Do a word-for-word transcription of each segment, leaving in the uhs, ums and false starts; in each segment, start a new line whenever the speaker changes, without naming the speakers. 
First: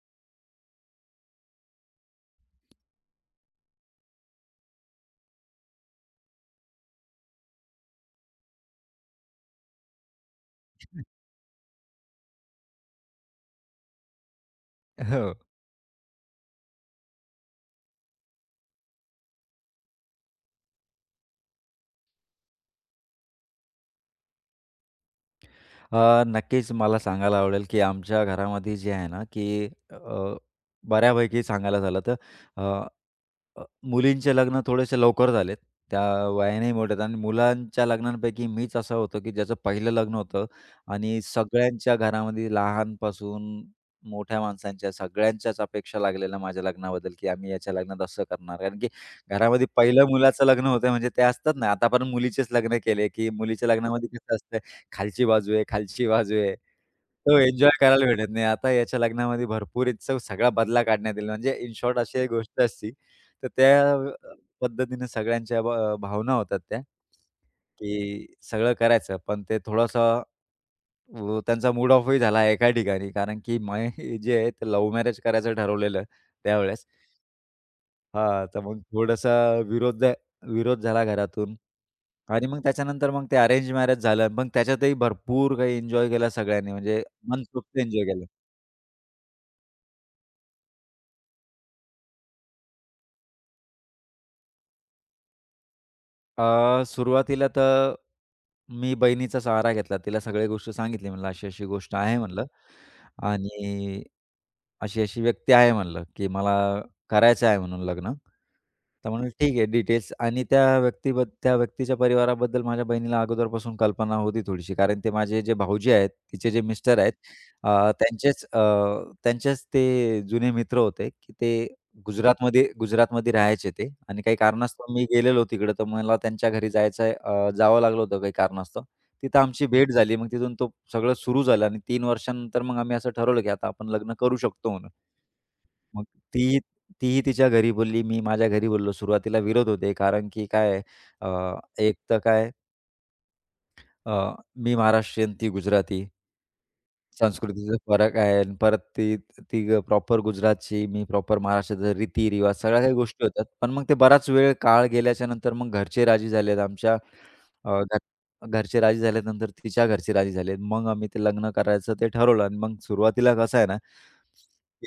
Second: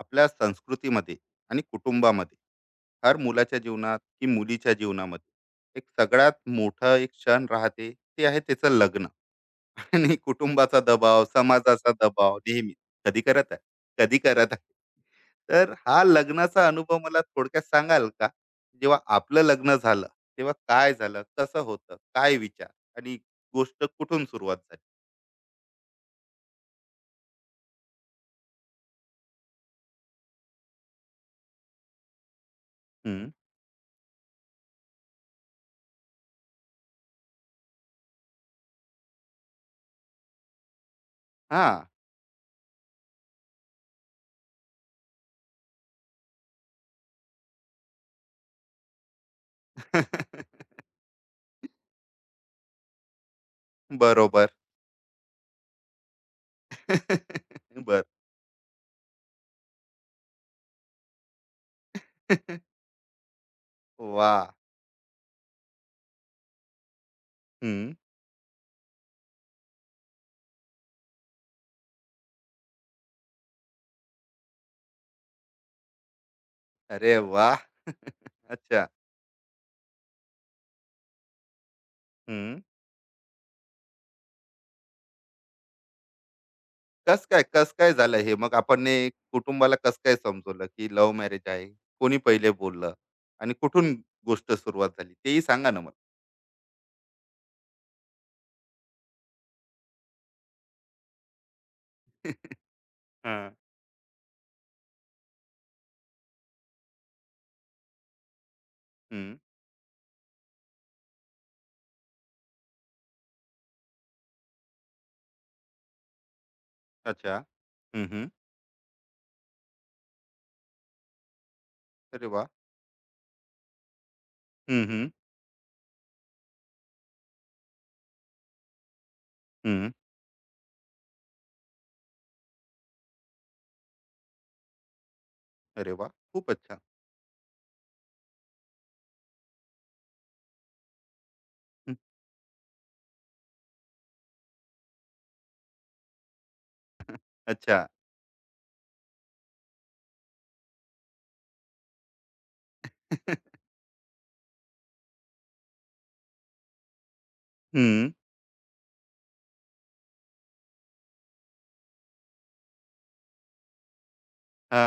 आपल्या संस्कृतीमध्ये आणि कुटुंबामध्ये हर मुलाच्या जीवनात की मुलीच्या जीवनामध्ये एक सगळ्यात मोठा एक क्षण राहते, ते आहे त्याचं लग्न. आणि कुटुंबाचा दबाव, समाजाचा दबाव नेहमी कधी करत आहे कधी करत आहे.
हो.
तर हा लग्नाचा अनुभव मला थोडक्यात सांगाल का? जेव्हा आपलं लग्न झालं तेव्हा काय झालं, कसं होतं, काय विचार, आणि गोष्ट कुठून सुरुवात झाली?
अ, नक्कीच मला सांगायला आवडेल, की आमच्या घरामध्ये जे आहे ना, की अ, बऱ्यापैकी सांगायला झालं तर अ,
हम्म.
अ, मुलींचे लग्न थोडेसे लवकर झालेत. त्या वयाने मोठ्या आहेत आणि मुलांच्या लग्नांपैकी मीच असा होतो, की ज्याचं पहिलं लग्न होतं आणि
हा.
सगळ्यांच्या घरामध्ये लहानपासून मोठ्या माणसांच्या सगळ्यांच्याच अपेक्षा लागलेल्या माझ्या लग्नाबद्दल, की आम्ही याच्या लग्नात असं करणार. कारण की घरामध्ये पहिलं मुलाचं लग्न होतं म्हणजे ते असतात ना, आता आपण मुलीचेच लग्न केले, की मुलीच्या लग्नामध्ये कसं
बरोबर.
असतं खालची बाजू आहे, खालची बाजू आहे. तो एन्जॉय
बर.
करायला भेटत नाही. आता याच्या लग्नामध्ये भरपूर हिचा सगळा बदला काढण्यात येईल. म्हणजे इन शॉर्ट अशी एक गोष्ट असती. तर त्या अ,
वा.
पद्धतीने सगळ्यांच्या भ भावना होतात त्या,
हम्म.
की सगळं करायचं. पण ते थोडासा अ, त्यांचा मूड ऑफही झाला एका ठिकाणी. कारण की मी जे आहे ते लव्ह मॅरेज करायचं ठरवलेलं त्यावेळेस.
अरे वा.
हां, तर मग
अच्छा.
थोडासा विरोध विरोध झाला घरातून आणि
हम्म.
मग त्याच्यानंतर मग ते अरेंज मॅरेज झालं. मग त्याच्यातही भरपूर काही एन्जॉय केला सगळ्यांनी म्हणजे
कस काय, कस
मनसोक्त
काय
एन्जॉय
झालं
केला.
हे मग? आपण ने कुटुंबाला कस काय समजवलं की लव्ह मॅरेज आहे? कोणी पहिले बोललं आणि कुठून गोष्ट सुरुवात झाली तेही सांगा ना मला.
अ, सुरुवातीला तर मी बहिणीचा सहारा घेतला. तिला सगळ्या गोष्टी सांगितली म्हणलं, "अशी-अशी गोष्ट आहे" म्हणलं
हा.
आणि "अशी-अशी व्यक्ती आहे" म्हणलं, की "मला करायचं आहे म्हणून लग्न." तर म्हणलं,
हम्म.
"ठीक आहे डिटेल्स" आणि त्या व्यक्तीबद्द त्या व्यक्तीच्या परिवाराबद्दल माझ्या बहिणीला अगोदरपासून कल्पना होती थोडीशी. कारण ते माझे जे भाऊजी आहेत, तिचे जे मिस्टर आहेत,
अच्छा.
अ,
हम्म, हम्म.
त्यांचेच अ, त्यांचेच ते जुने मित्र होते, की ते
अरे वा.
गुजरातमध्ये गुजरातमध्ये राहायचे ते आणि काही
हम्म,
कारणास्तव मी
हम्म,
गेलेलो तिकडं, तर मला त्यांच्या घरी जायचं अ, जावं लागलं होतं काही कारणास्तव. तिथं आमची
हम्म.
भेट झाली. मग तिथून तो सगळं सुरू झालं आणि तीन वर्षानंतर मग आम्ही असं ठरवलं, की आता आपण लग्न करू शकतो म्हणून.
अरे
मग
वा, खूप
ती
अच्छा.
तीही तिच्या घरी बोलली, मी माझ्या घरी बोललो. सुरुवातीला विरोध होते कारण की काय आहे, अ,
हम्म.
एक तर काय अ, मी महाराष्ट्रीयन, ती गुजराती. संस्कृतीचा
अच्छा.
फरक आहे आणि परत ती ती प्रॉपर गुजरातची, मी प्रॉपर महाराष्ट्राचा रीती-रिवाज सगळ्या काही गोष्टी होतात. पण मग ते बराच वेळ काळ गेल्याच्या नंतर मग घरचे राजी झालेत आमच्या अ, घ
हम्म.
घरचे राजी झाल्यानंतर तिच्या घरचे राजी झालेत. मग आम्ही ते लग्न करायचं ते ठरवलं आणि मग सुरुवातीला कसं आहे ना,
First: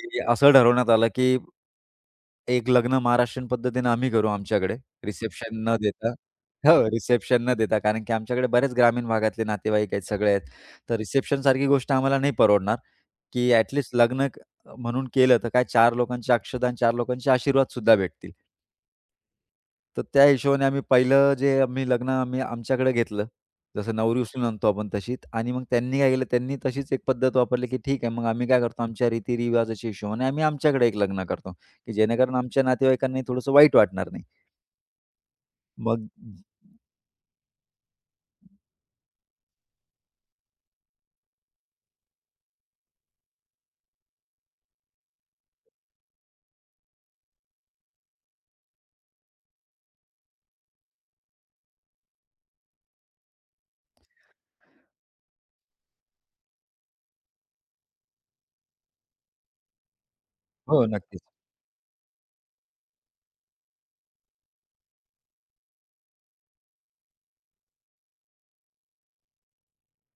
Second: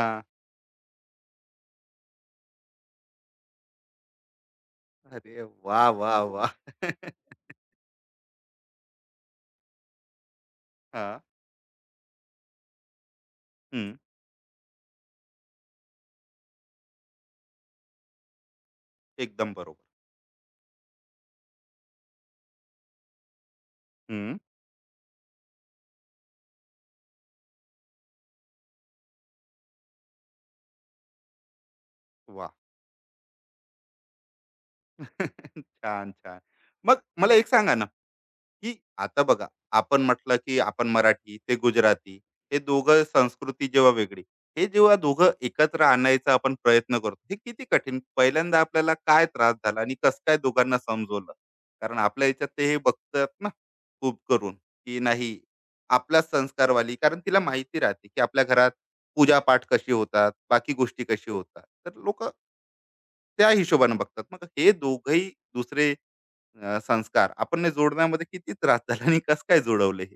की असं ठरवण्यात आलं, की एक लग्न महाराष्ट्रीयन पद्धतीने आम्ही करू आमच्याकडे
अरे
रिसेप्शन न
वा,
देता.
वा, वा.
हो, रिसेप्शन न देता कारण की आमच्याकडे बरेच ग्रामीण भागातले नातेवाईक आहेत सगळे आहेत. तर
हा.
रिसेप्शनसारखी गोष्ट आम्हाला नाही परवडणार, की ॲट लिस्ट
हम्म.
लग्न क म्हणून केलं तर काय चार लोकांचे अक्षता आणि चार लोकांचे आशीर्वादसुद्धा भेटतील.
एकदम बरोबर.
तर त्या हिशोबाने आम्ही पहिलं जे आम्ही लग्न आम्ही आमच्याकडे घेतलं. जसं नवरी
हम्म.
उचलून आणतो आपण तशी आणि मग त्यांनी काय केलं, त्यांनी तशीच एक पद्धत वापरली, की ठीक आहे, मग आम्ही काय करतो आमच्या रीती हिशोबाने आम्ही आमच्याकडे एक लग्न करतो, की जेणेकरून
वा.
आमच्या नातेवाईकांनाही थोडंसं वाईट वाटणार नाही. मग
छान, छान. मग मला एक सांगा ना, की आता बघा, आपण म्हटलं की आपण मराठी ते गुजराती, हे दोघं संस्कृती जेव्हा वेगळी, हे जेव्हा दोघं एकत्र आणायचा आपण प्रयत्न करतो हे किती कठीण. पहिल्यांदा आपल्याला काय त्रास झाला आणि कसं काय दोघांना समजवलं? कारण आपल्या याच्यात ते हे बघतात ना, खूप करून की नाही, आपलाच संस्कारवाली. कारण तिला माहिती राहते की आपल्या घरात पूजा पाठ कशी होतात, बाकी
हो,
गोष्टी
नक्कीच.
कशी होतात, तर लोक त्या हिशोबाने बघतात. मग हे दोघही दुसरे अ, संस्कार आपण जोडण्यामध्ये किती त्रास झाला आणि कसं काय जोडवले हे?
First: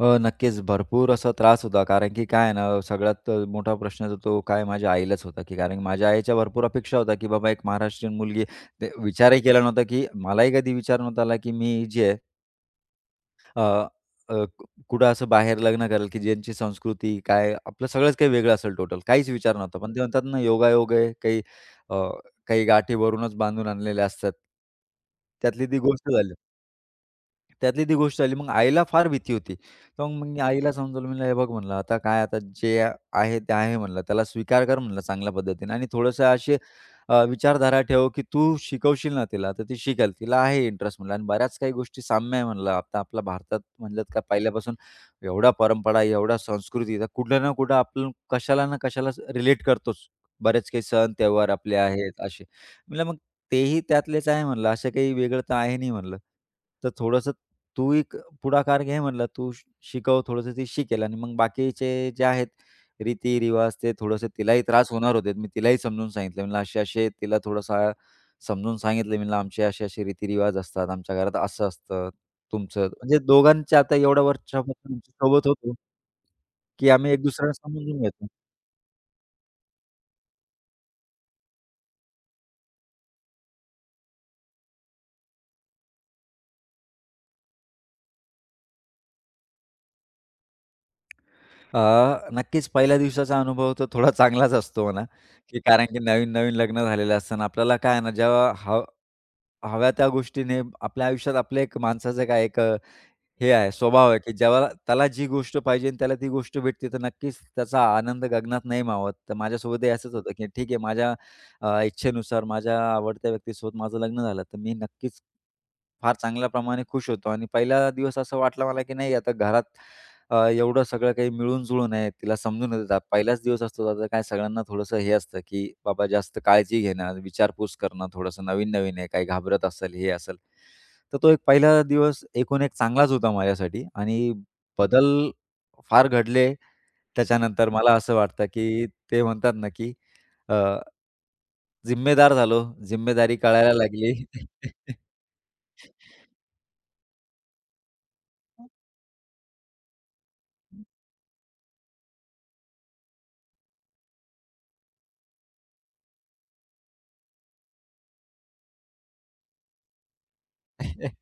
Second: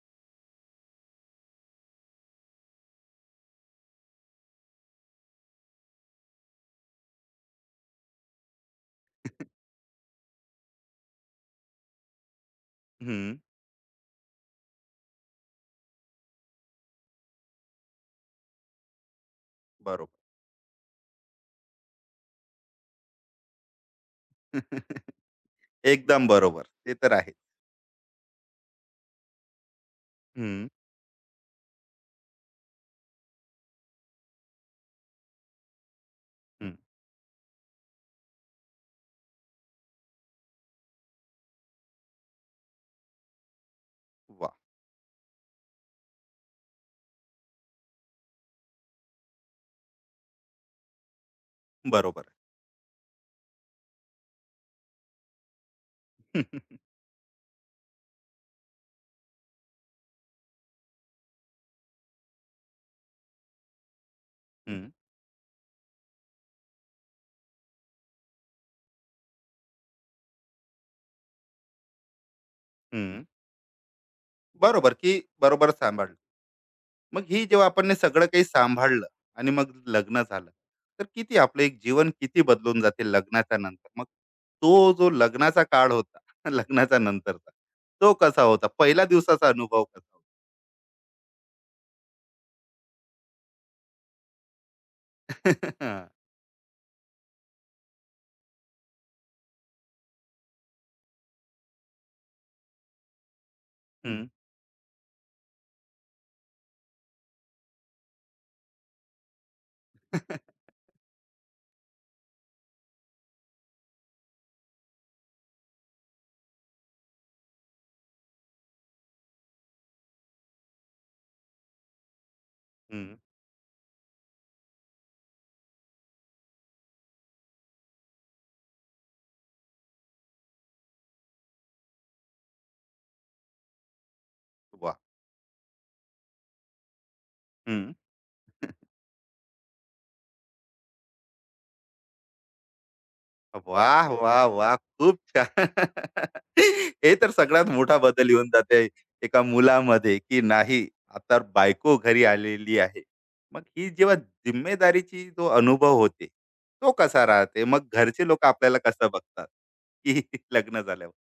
अ, नक्कीच भरपूर असा त्रास होता. कारण की काय आहे ना, सगळ्यात अ, मोठा प्रश्न जो तो काय माझ्या आईलाच होता, की कारण माझ्या आईच्या भरपूर अपेक्षा होत्या, की बाबा एक महाराष्ट्रीयन मुलगी ते विचारही केला नव्हता, की मलाही कधी विचार नव्हता आला, की मी जे आहे
हम्म,
अ, अ, कु- कुठं असं बाहेर लग्न करेल, की ज्यांची संस्कृती काय आपलं सगळंच काही वेगळं असेल टोटल. काहीच विचार नव्हता. पण ते
बरोबर.
म्हणतात ना, योगायोग आहे काही अ, काही गाठी वरूनच बांधून आणलेल्या असतात. त्यातली ती गोष्ट
एकदम
झाली.
बरोबर, ते तर आहे.
त्यातली ती गोष्ट आली. मग आईला फार भीती होती. तर मग मी
हम्म,
आईला समजावलं म्हणलं, "हे बघ," म्हणलं, "आता काय आता जे आहे ते आहे," म्हणलं, "त्याला स्वीकार कर," म्हणलं, "चांगल्या पद्धतीने आणि थोडंसं अशी
हम्म.
अ, विचारधारा ठेव, की तू शिकवशील ना तिला, तर ती शिकेल. तिला आहे इंटरेस्ट," म्हणलं. "आणि बऱ्याच काही गोष्टी साम्य आहे," म्हणलं, "आता आपल्या भारतात म्हणलं का
वा.
पहिल्यापासून एवढा परंपरा, एवढा संस्कृती, तर कुठं ना कुठं आपण कशाला ना कशाला रिलेट करतोच. बरेच काही सण, त्योहार आपले
बरोबर
आहेत
आहे.
असे." म्हणलं, "मग तेही त्यातलेच आहे म्हणलं, असं काही वेगळं तर आहे नाही म्हणलं. तर थोडंसं तू एक पुढाकार घे म्हणलं, तू श शिकव थोडंसं ती शिकेल आणि मग बाकीचे जे आहेत रीती-रिवाज ते थोडंसं तिलाही त्रास
हम्म,
होणार होते. मी तिलाही समजून सांगितलं म्हणलं, असे-असे तिला थोडंसं समजून सांगितलं म्हणलं, आमचे असे-असे रीती असतात, आमच्या घरात असं असतं तुमचं. म्हणजे
हम्म.
दोघांच्या आता एवढ्या
बरोबर
वर्षापासून आमची
की.
सोबत
बरोबर
होतो,
सांभाळलं.
की आम्ही एक
मग ही
दुसऱ्याला
जेव्हा आपण हे
समजून
सगळं
घेतो.
काही सांभाळलं आणि मग लग्न झालं, तर किती आपलं एक जीवन किती बदलून जाते लग्नाच्या नंतर. मग तो जो लग्नाचा काळ होता, लग्नाच्या नंतरचा, तो कसा होता? पहिल्या दिवसाचा अनुभव कसा होता?
अ, नक्कीच पहिल्या दिवसाचा अनुभव तर थोडा चांगलाच असतो म्हणा, की कारण की
हा.
नवीन-नवीन लग्न झालेलं असतं आणि आपल्याला काय आहे ना, जेव्हा हव हव्या त्या गोष्टीने आपल्या आयुष्यात आपलं एक माणसाचं काय एक अ, हे आहे स्वभाव आहे,
हम्म.
की जेव्हा त्याला जी गोष्ट पाहिजे आणि त्याला ती गोष्ट भेटते, तर नक्कीच त्याचा आनंद गगनात नाही मावत. तर माझ्यासोबतही असंच होतं, की ठीक आहे माझ्या अ, इच्छेनुसार माझ्या आवडत्या व्यक्तीसोबत माझं लग्न झालं, तर मी नक्कीच फार चांगल्या प्रमाणे खुश होतो आणि पहिला दिवस असं वाटलं मला, की नाही आता घरात अ, एवढं सगळं काही मिळून-जुळून आहे, तिला समजून येतात.
हम्म.
पहिलाच दिवस असतो त्याचा काय सगळ्यांना थोडंसं हे असतं, की बाबा जास्त काळजी घेणं, विचारपूस करणं, थोडंसं नवीन-नवीन आहे, काही घाबरत असेल, हे असेल. तर तो एक पहिला दिवस एकूण एक चांगलाच होता माझ्यासाठी आणि
वा.
बदल फार घडले. त्याच्यानंतर मला असं वाटतं, की ते म्हणतात ना, की अ, जिम्मेदार झालो, जिम्मेदारी कळायला
वाह!
लागली.
वाह! वाह! खूप छान. हे तर सगळ्यात मोठा बदल येऊन जाते एका मुलामध्ये, की नाही, आता बायको घरी आलेली आहे. मग ही जेव्हा जिम्मेदारीची जो अनुभव होते, तो कसा राहते? मग घरचे लोकं आपल्याला कसं बघतात, की लग्न झाल्यावर?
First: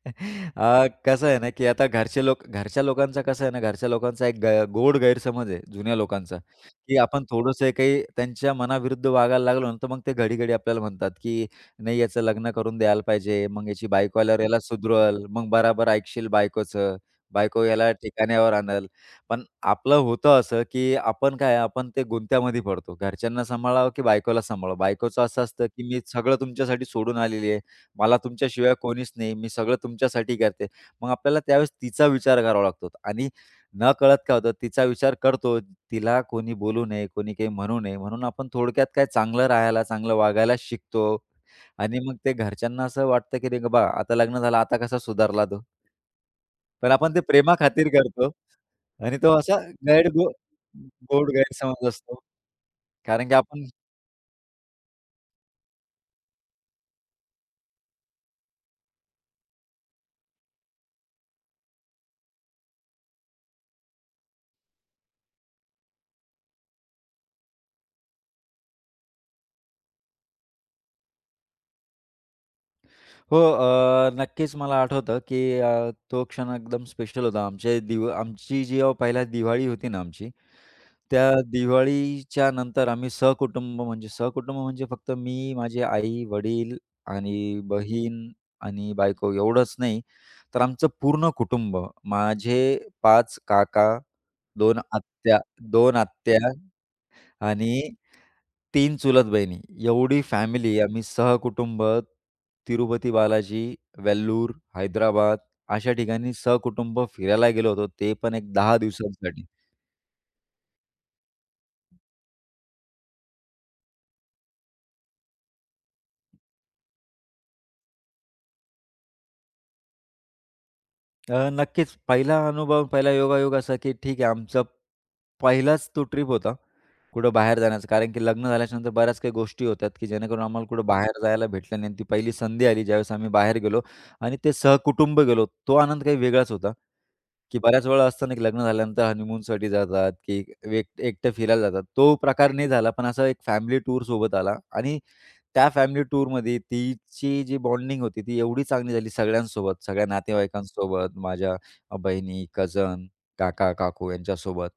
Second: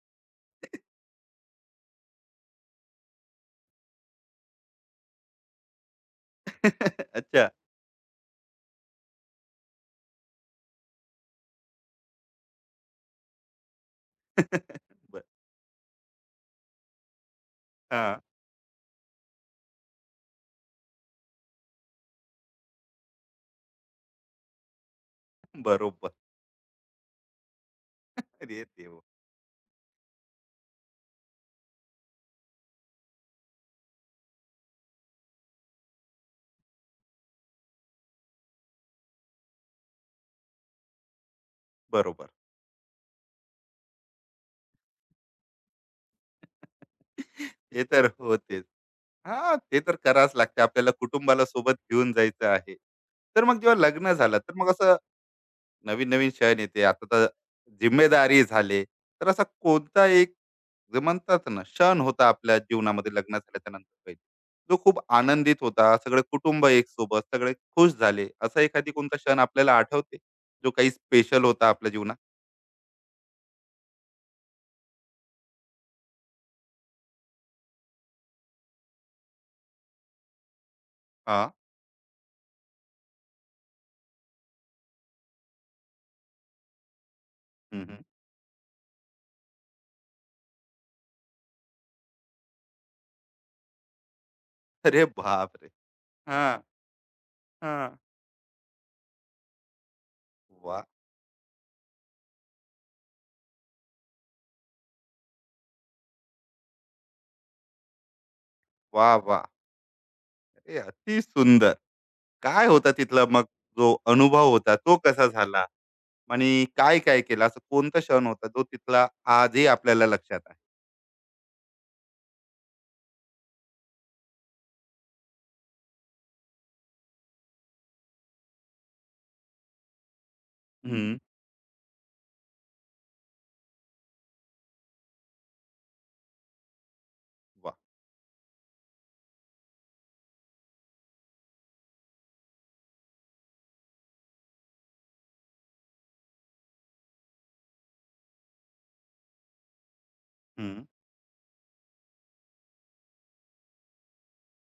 अ, कसं आहे ना, की आता घरचे लोक घरच्या लोकांचा कसं आहे ना, घरच्या लोकांचा एक ग गोड गैरसमज आहे जुन्या लोकांचा, की आपण
अच्छा.
थोडंसं काही त्यांच्या मनाविरुद्ध वागायला लागलो ना, तर मग ते घडी-घडी आपल्याला म्हणतात, की "नाही याचं लग्न करून द्यायला पाहिजे, मग याची बायको आल्यावर याला
बरं.
सुधरवल, मग बराबर ऐकशील बायकोचं, बायको याला
हां.
ठिकाण्यावर आणल." पण आपलं होतं असं, की आपण काय आपण ते गुंत्यामध्ये पडतो. घरच्यांना सांभाळावं की बायकोला सांभाळावं. बायकोचं असं असतं, की "मी
बरोबर.
सगळं तुमच्यासाठी सोडून आलेली आहे." मला
अरे
तुमच्याशिवाय
देवा!
कोणीच नाही, मी सगळं तुमच्यासाठी करते. मग आपल्याला त्यावेळेस तिचा विचार करावा लागतो आणि नकळत काय होतं तिचा विचार करतो. तिला कोणी बोलू नये, कोणी काही म्हणू नये म्हणून आपण थोडक्यात काय चांगलं राहायला, चांगलं वागायला शिकतो आणि मग
बरोबर.
ते घरच्यांना असं वाटतं, की नाही बा आता लग्न झालं, आता कसा सुधारला तो. पण आपण ते
ते
प्रेमाखातीर
तर
करतो
होतेच.
आणि तो
हां,
असा
ते तर
गैर गो
करावंच लागते. आपल्याला
गोड
कुटुंबाला सोबत
गैरसमज
घेऊन
असतो.
जायचं आहे.
कारण की
तर मग
आपण
जेव्हा लग्न झालं, तर मग असं नवीन-नवीन क्षण येते. आता तर जिम्मेदारी झाले. तर असा कोणता एक, जे म्हणतात ना, क्षण होता आपल्या जीवनामध्ये लग्न झाल्याच्या नंतर काही, जो खूप आनंदित होता, सगळं कुटुंब एक सोबत, सगळे खुश झाले, असा एखादी कोणता क्षण आपल्याला आठवते, जो काही स्पेशल होता आपल्या जीवनात?
हो, अ, नक्कीच मला आठवतं, की अ, तो क्षण एकदम स्पेशल होता. आमचे दिव आमची जेव्हा पहिल्या दिवाळी होती ना आमची, त्या
हां.
दिवाळीच्या नंतर आम्ही सहकुटुंब म्हणजे सहकुटुंब म्हणजे फक्त मी, माझे आई-वडील आणि
हं, हं.
बहीण आणि बायको एवढंच नाही, तर आमचं पूर्ण कुटुंब, माझे पाच काका, 2
अरे
आत्या
बापरे!
2 आत्या
हां.
आणि
हां.
तीन चुलत बहिणी. एवढी फॅमिली
वाह!
आम्ही सहकुटुंब तिरुपती बालाजी, वेल्लूर, हैदराबाद अशा ठिकाणी सहकुटुंब फिरायला गेलो होतो. ते पण एक दहा
वाह, वाह!
दिवसांसाठी.
हे अति सुंदर. काय होता तिथला मग जो अनुभव होता, तो कसा झाला? आणि काय-काय केलं? असा कोणता क्षण होता जो तिथला आजही आपल्याला लक्षात आहे?
अ, नक्कीच पहिला अनुभव, पहिला योगायोग असा की ठीक आहे आमचा पहिलाच तो ट्रिप होता कुठं बाहेर जाण्याचा. कारण की लग्न झाल्याच्या नंतर बऱ्याच काही गोष्टी होतात की जेणेकरून आम्हाला कुठं
हं.
बाहेर जायला भेटलं नाही. आणि ती पहिली संधी आली ज्यावेळेस आम्ही बाहेर गेलो आणि ते सहकुटुंब गेलो. तो आनंद काही वेगळाच होता. की
वाह!
बऱ्याच वेळा असतं ना, की लग्न झाल्यानंतर हनीमूनसाठी जातात, की वे एकटे फिरायला जातात. तो प्रकार नाही झाला, पण असा एक फॅमिली टूर सोबत आला आणि त्या फॅमिली टूरमध्ये तिची जी बॉन्डिंग होती, ती एवढी चांगली झाली सगळ्यांसोबत, सगळ्या
हं.
नातेवाईकांसोबत, माझ्या बहिणी, कझन, काका-काकू यांच्यासोबत.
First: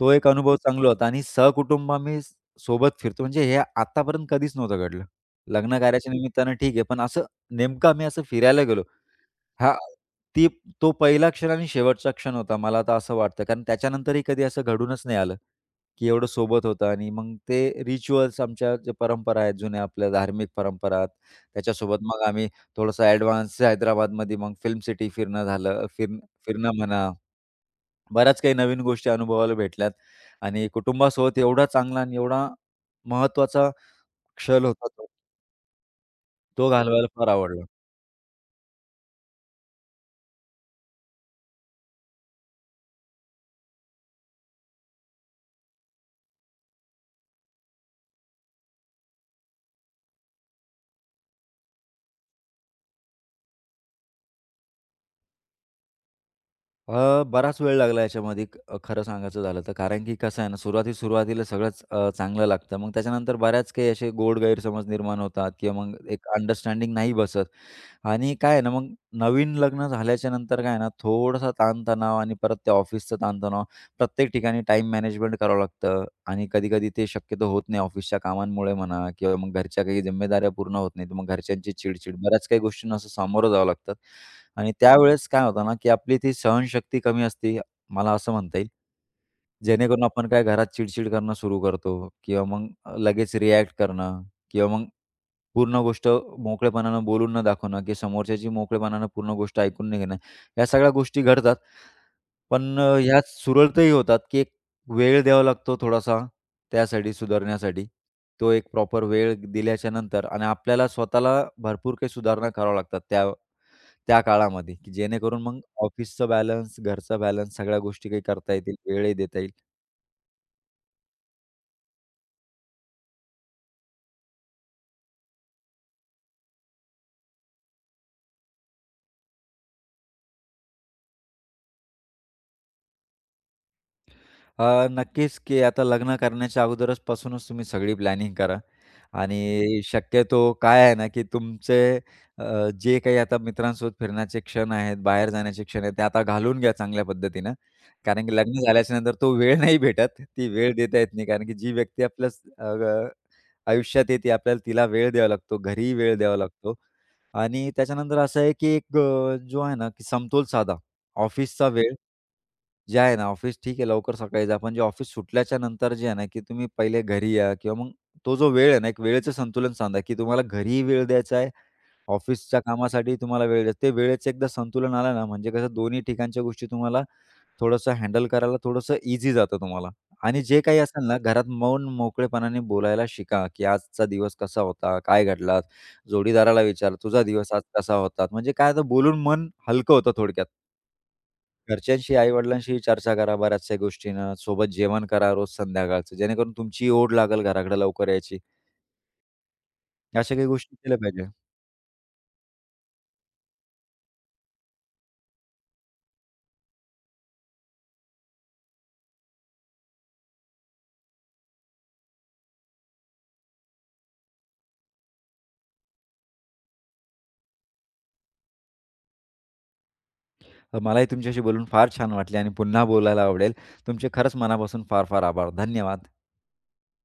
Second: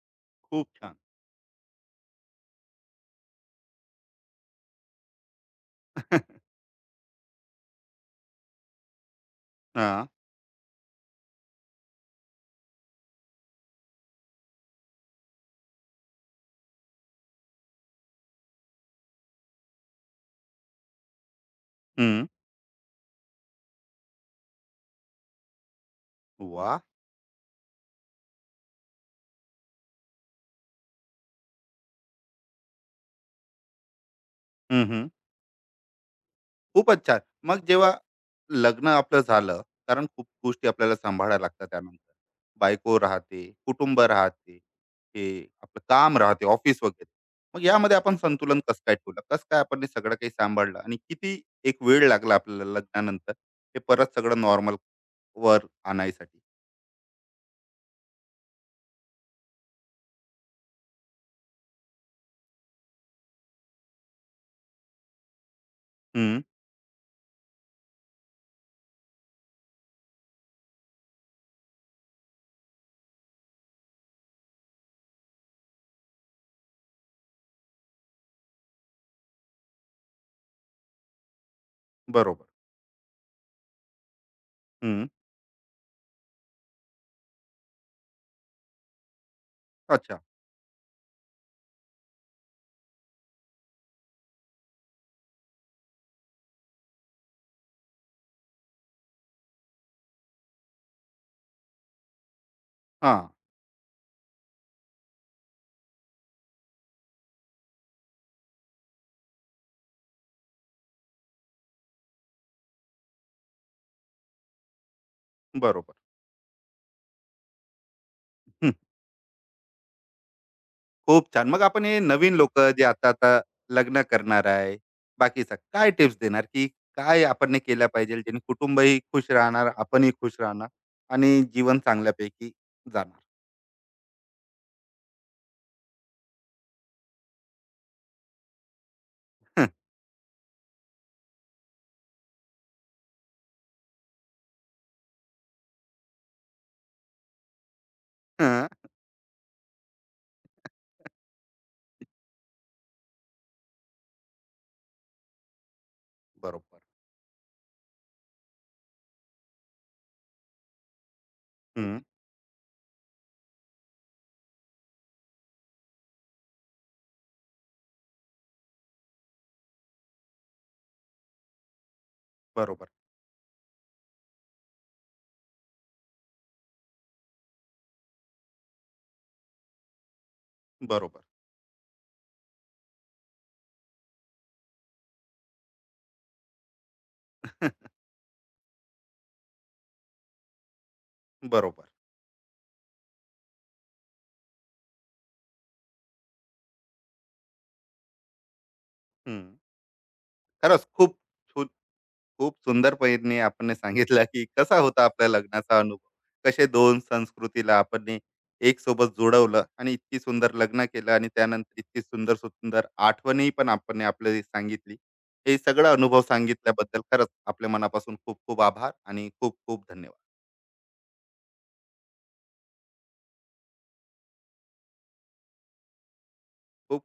तो एक अनुभव
खूप
चांगला
छान.
होता आणि सहकुटुंब आम्ही स- सोबत फिरतो, म्हणजे हे आतापर्यंत कधीच नव्हतं घडलं. लग्न कार्याच्या निमित्तानं ठीक आहे, पण असं नेमकं आम्ही असं फिरायला गेलो. हां,
हां.
ती तो पहिला क्षण आणि शेवटचा क्षण होता. मला आता असं वाटतं, कारण त्याच्यानंतरही कधी असं घडूनच नाही आलं, की एवढं सोबत होतं आणि मग ते रिच्युअल्स आमच्या ज्या परंपरा आहेत, जुन्या आपल्या धार्मिक परंपरा, त्याच्यासोबत मग
हं.
आम्ही थोडंसं ॲडव्हान्स हैदराबादमध्ये मग फिल्म सिटी फिरणं झालं फिर फिरणं
वाह!
म्हणा, बऱ्याच काही नवीन गोष्टी अनुभवायला भेटल्यात आणि कुटुंबासोबत एवढा चांगला आणि एवढा महत्त्वाचा क्षण होता तो,
हं.
तो
खूपच
घालवायला
छान.
फार आवडला.
मग जेव्हा लग्न आपलं झालं, कारण खूप गोष्टी आपल्याला सांभाळायला लागतात त्यानंतर. बायको राहते, कुटुंब राहते, हे आपलं काम राहते, ऑफिस वगैरे. मग यामध्ये आपण संतुलन कसं काय ठेवलं? कसं काय आपण हे सगळं काही सांभाळलं आणि किती एक वेळ लागला आपल्याला लग्नानंतर हे परत सगळं नॉर्मल वर आणायसाठी?
अ, बराच वेळ लागला याच्यामध्ये क- अ, खरं सांगायचं झालं तर. कारण की कसं आहे ना, सुरुवाती सुरुवातीला सगळंच अ, चांगलं लागतं. मग त्याच्यानंतर बऱ्याच काही असे गोड गैरसमज निर्माण होतात किंवा मग एक
हं,
अंडरस्टँडिंग नाही बसत. आणि काय आहे ना, मग नवीन लग्न झाल्याच्या नंतर काय आहे ना, थोडासा ताणतणाव आणि परत ते ऑफिसचं ताणतणाव, प्रत्येक ठिकाणी टाईम मॅनेजमेंट करावं लागतं आणि कधी-कधी ते शक्यतो होत नाही ऑफिसच्या कामांमुळे म्हणा किंवा मग घरच्या काही जिम्मेदाऱ्या पूर्ण होत नाहीत. मग घरच्यांची चिडचिड,
बरोबर.
बऱ्याच काही गोष्टींना असं सामोरं जावं लागतं आणि
हं.
त्यावेळेस काय होतं ना, की आपली ती सहनशक्ती कमी असते, मला असं म्हणता येईल. जेणेकरून
अच्छा.
आपण काय घरात चिडचिड करणं सुरू करतो किंवा मग अ, लगेच रिॲक्ट करणं किंवा मग पूर्ण गोष्ट मोकळेपणानं बोलून न दाखवणं की समोरच्याची मोकळेपणानं पूर्ण गोष्ट ऐकून नाही घेणं. या सगळ्या गोष्टी घडतात. पण अ, ह्या
हां.
सुरळतही होतात की एक वेळ द्यावा लागतो थोडासा त्यासाठी सुधारण्यासाठी. तो एक प्रॉपर वेळ दिल्याच्या नंतर आणि आपल्याला स्वतःला भरपूर काही सुधारणा कराव्या लागतात त्या त्या काळामध्ये की जेणेकरून मग
बरोबर.
ऑफिसचा बॅलन्स, घरचा बॅलन्स सगळ्या गोष्टी काही करता येतील, वेळही देता येईल.
खूप छान. मग आपण हे नवीन लोकं जे आता-आता लग्न करणार आहे, बाकीचं काय टिप्स देणार, की काय आपण हे केलं पाहिजे ज्याने कुटुंबही खुश राहणार, आपणही खुश राहणार आणि जीवन चांगल्यापैकी जाणार?
अ, नक्कीच, की आता लग्न करण्याच्या अगोदरच पासूनच तुम्ही सगळी प्लॅनिंग करा. आणि शक्यतो काय आहे ना, की तुमचे अ, जे काही आता मित्रांसोबत फिरण्याचे क्षण आहेत, बाहेर जाण्याचे क्षण आहेत, ते आता घालवून घ्या चांगल्या पद्धतीनं. कारण की लग्न
हं,
झाल्याच्या नंतर तो वेळ नाही भेटत. ती वेळ देता येत नाही. कारण की जी व्यक्ती आपल्या स- अ, ग आयुष्यात येते, आपल्याला तिला वेळ द्यावा लागतो, घरीही वेळ द्यावा लागतो.
बरोबर.
आणि त्याच्यानंतर असं आहे, की एक अ, जो आहे ना, की समतोल साधा. ऑफिसचा वेळ
हं.
जे आहे ना, ऑफिस ठीक आहे लवकर सकाळी जा, पण जे ऑफिस सुटल्याच्या नंतर जे आहे ना, की तुम्ही पहिले घरी या किंवा मग तो जो वेळ आहे ना, एक वेळेचं संतुलन सांधा, की तुम्हाला घरीही वेळ द्यायचा आहे, ऑफिसच्या
बरोबर,
कामासाठी तुम्हाला वेळ द्यायचा. ते वेळेचं एकदा संतुलन आलं ना, म्हणजे कसं दोन्ही ठिकाणच्या गोष्टी तुम्हाला थोडंसं हँडल करायला थोडंसं ईझी जातं तुम्हाला. आणि जे काही असेल ना,
बरोबर.
घरात मौन मोकळेपणाने बोलायला शिका, की आजचा दिवस कसा होता? काय घडला? जोडीदाराला विचार, "तुझा दिवस आज कसा होता?" म्हणजे काय तर बोलून मन हलकं होतं थोडक्यात.
बरोबर.
घरच्यांशी, आई-वडिलांशी चर्चा करा बऱ्याचशा गोष्टींना. सोबत जेवण करा रोज संध्याकाळचं, जेणेकरून तुमचीही ओढ लागेल घराकडे लवकर यायची.
हं.
अशा काही गोष्टी
खरंच
केल्या
खूप
पाहिजे.
खूप सुंदरपणे आपण सांगितलं की कसा होता आपल्या लग्नाचा अनुभव, कसे दोन संस्कृतीला आपण एक सोबत जोडवलं आणि इतकी सुंदर लग्न केलं, आणि त्यानंतर इतकी सुंदर सुंदर आठवणी पण आपण आपल्याला सांगितली. हे सगळं अनुभव सांगितल्याबद्दल खरंच आपल्या मनापासून खूप खूप आभार आणि खूप खूप धन्यवाद.
तर मलाही तुमच्याशी बोलून फार छान वाटले आणि पुन्हा बोलायला आवडेल. तुमचे खरंच मनापासून फार फार आभार. धन्यवाद.
खूप